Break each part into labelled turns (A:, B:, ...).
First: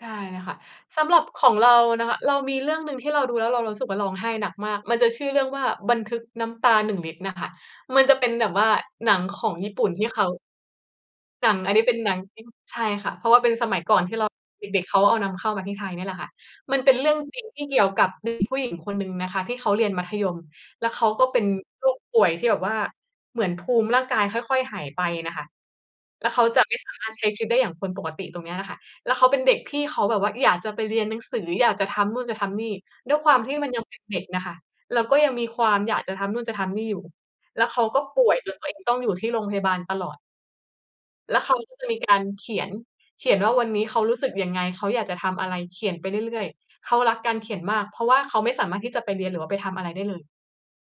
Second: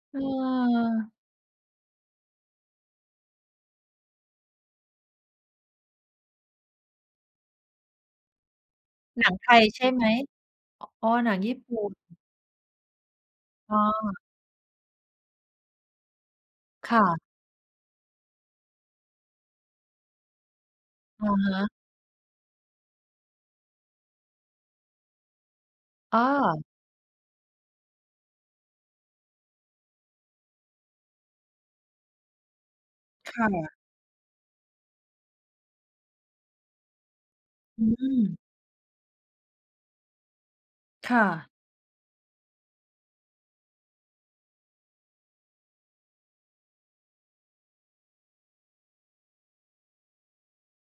A: ใช่
B: เ
A: ค่ะ ส
B: อ
A: ำ
B: อ
A: หรับของเรานะคะ เรามีเรื่องหนึ่งที่เราดูแล้วเรา เรารู้สึกว่าร้องไห้หนักมาก มันจะชื่อเรื่องว่า "บันทึกน้ำตาหนึ่งลิตร" น่ะค่ะ มันจะเป็นแบบว่าหนัง
B: หนัง
A: ข
B: ไ
A: อ
B: ท
A: ง
B: ย
A: ญี่ป
B: ใช
A: ุ
B: ่
A: ่น
B: ไ
A: ท
B: ห
A: ี
B: ม?
A: ่เขา
B: อ๋อ หนัง
A: ห
B: ญ
A: น
B: ี
A: ั
B: ่
A: งอ
B: ป
A: ั
B: ุ
A: นนี
B: ่
A: ้เป
B: น
A: ็นหนังที่ ใช่ค่ะ เพราะว่าเป็นส
B: อ๋
A: มั
B: อ
A: ยก่อนที่เราเด็ก ๆ เขาเอานำเข้ามาที่ไทยเนี่ยแหละค่ะ มันเป
B: ค
A: ็น
B: ่
A: เรื่อ
B: ะ
A: งจริงที่เกี่ยวกับ เด็กผู้หญิงคนหนึ่งนะคะที่เขาเรียนมัธยม แล้วเขาก
B: อ
A: ็
B: ะ
A: เป็น
B: ฮะ
A: โรค ป่วยที่แบบว่าเหมือนภูมิร่างกายค่อย ๆ หายไปน่ะค่ะ
B: อ้
A: แล้วเขา
B: อ
A: จะไม่สามารถใช้ชีวิตได้อย่างคนปกติตรงเนี้ยล่ะค่ะ แล้วเขาเป็นเด็กที่เขาแบบว่าอยากจะไปเรียนหนังสือ อยากจะทำนู่นจะทำนี่ ด้วยค
B: ค
A: วาม
B: ่
A: ที่มั
B: ะ
A: นยังเป็นเด็กน่ะค่ะ แล้วก็ยังมีความอยากจะทำนู่นจะทำนี่อยู่ แล้วเข
B: อ
A: า
B: ื
A: ก็ป่ว
B: ม
A: ยจนตัวเองต้องอยู่ที่โรงพยาบาลตลอด
B: ค่
A: แล้ว
B: ะ
A: เขาก็จะมีการเขียน เขียนว่าวันนี้เขารู้สึกยังไง เขาอยากจะทำอะไร เขียนไปเรื่อย ๆ เขารักการเขียนมาก เพราะว่าเขาไม่สามารถที่จะไปเรียน หรือว่าไปทำอะไรได้เลย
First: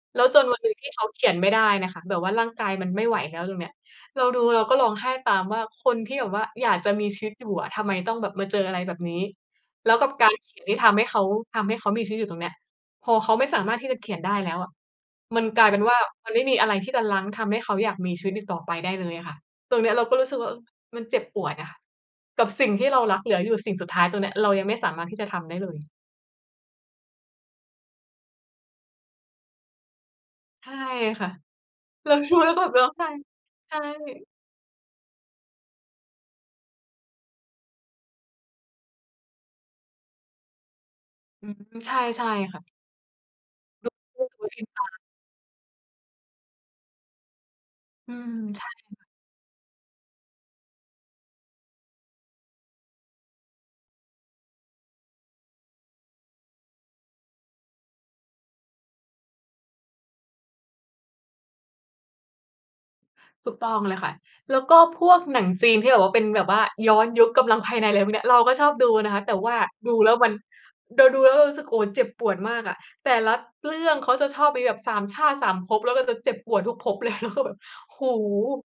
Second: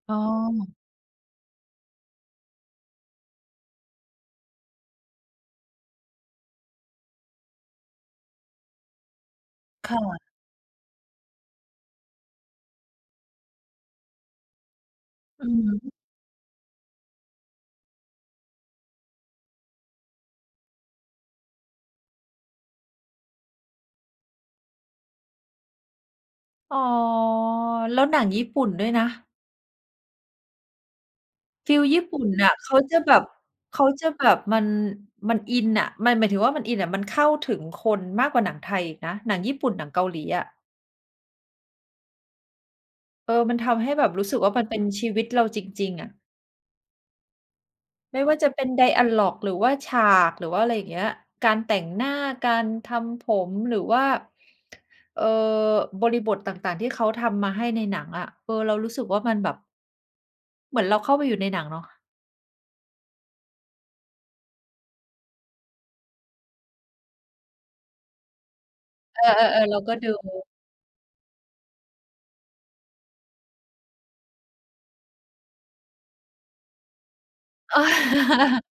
B: อ๋
A: แล้วจนวันหน
B: อ
A: ึ่งที่เขาเขียนไม่ได้น่ะค่ะ แบบว่าร่างกายมันไม่ไหวแล้ว ตรงเนี้ยเราดูเราก็ร้องไห้ตามว่า "คนที่แบบว่าอยากจะมีชีวิตอยู่อะทำไมต้องแบบมาเจออะไรแบบนี้" แ
B: ค
A: ล้ว
B: ่
A: กับ
B: ะ
A: การเขียนที่ทำให้เขา ทำให้เขามีชีวิตอยู่ตรงเนี้ย พอเขาไม่สามารถที่จะเขียนได้แล้วอะมั
B: อ
A: น
B: ือ
A: กลายเป็น
B: ฮึ
A: ว่ามันไม่มีอะไรที่จะรั้ง ทำให้เขาอยากมีชีวิตอีกต่อไปได้เลยอะค่ะ ตรงเนี้ยเราก็รู้สึกว่า เอ่อ มันเจ็บปวดอะกับสิ่งที่เรารักเหลืออยู่สิ่งสุดท้าย ตรงเนี้ยเรายังไม่สามารถที่จะทำได้เลย
B: อ๋อ แล้วหนังญี่ปุ่นด้วยนะ
A: ใช่ค่ะ
B: ฟีลญี่
A: เร
B: ป
A: า
B: ุ่น
A: ดู
B: น
A: แล
B: ่
A: ้
B: ะ
A: วก็แ
B: เ
A: บ
B: ข
A: บ
B: า
A: ร้อง
B: จะ
A: ไห้
B: แบบ
A: ใช
B: เ
A: ่
B: ขาจะแบบมัน มันอินน่ะ หมาย หมายถึงว่ามันอินน่ะ มันเข้าถึงคนมากกว่าหนังไทยอีกนะ หนังญี่ปุ่น หนังเกาหลีอะ
A: อืม ใช่ ใช่ค่ะ
B: เออ มันทำให้แบบรู้สึกว่ามันเป็น
A: [unintelligible]
B: ชีวิตเราจริง ๆ อะ
A: อื
B: ไม่ว
A: ม
B: ่าจะเ
A: ใ
B: ป
A: ช
B: ็
A: ่
B: น ไ
A: ค
B: ด
A: ่ะ
B: อะลอก หรือว่าฉาก หรือว่า อะไร อย่างเงี้ย การแต่งหน้า การทำผมหรือว่า เอ่อ บริบทต่าง ๆ ที่เขาทำมาให้ในหนังอะ เอ่อ เรารู้สึกว่ามันแบบ เหมือนเราเข้าไปอยู่ในหนังเนาะ
A: ถูกต้องเลยค่ะ แล้วก็พวกหนังจีนที่แบบว่าเป็นแบบว่าย้อนยุค กำลังภายใน อะไรพวกเนี้ย เราก็ชอบดูนะค
B: เอ
A: ะ แต่ว่า
B: อ ๆ ๆ เรา
A: ด
B: ก็
A: ู
B: ด
A: แ
B: ู
A: ล้วมัน เดา ดูแล้วเรารู้สึก โอ้ เจ็บปวดมากอะ แต่ละเรื่องเขาจะชอบมีแบบ 3 ชาติ 3 ภพ แล้วเราจะเจ็บปวดทุกภพ เลย แล้วก็แบบ
B: เออ
A: โอ้โฮ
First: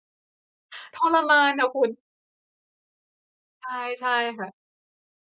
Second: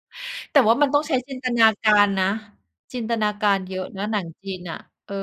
B: แต่ว่ามันต
A: ท
B: ้องใช้
A: ร
B: จ
A: ม
B: ิน
A: า
B: ต
A: น
B: น
A: น่
B: า
A: ะคุ
B: ก
A: ณ
B: ารนะ จินตนาการ
A: ใช่
B: เยอะน
A: ใช
B: ะ
A: ่
B: หนัง
A: ค่
B: จ
A: ะ
B: ีนน่ะ เออ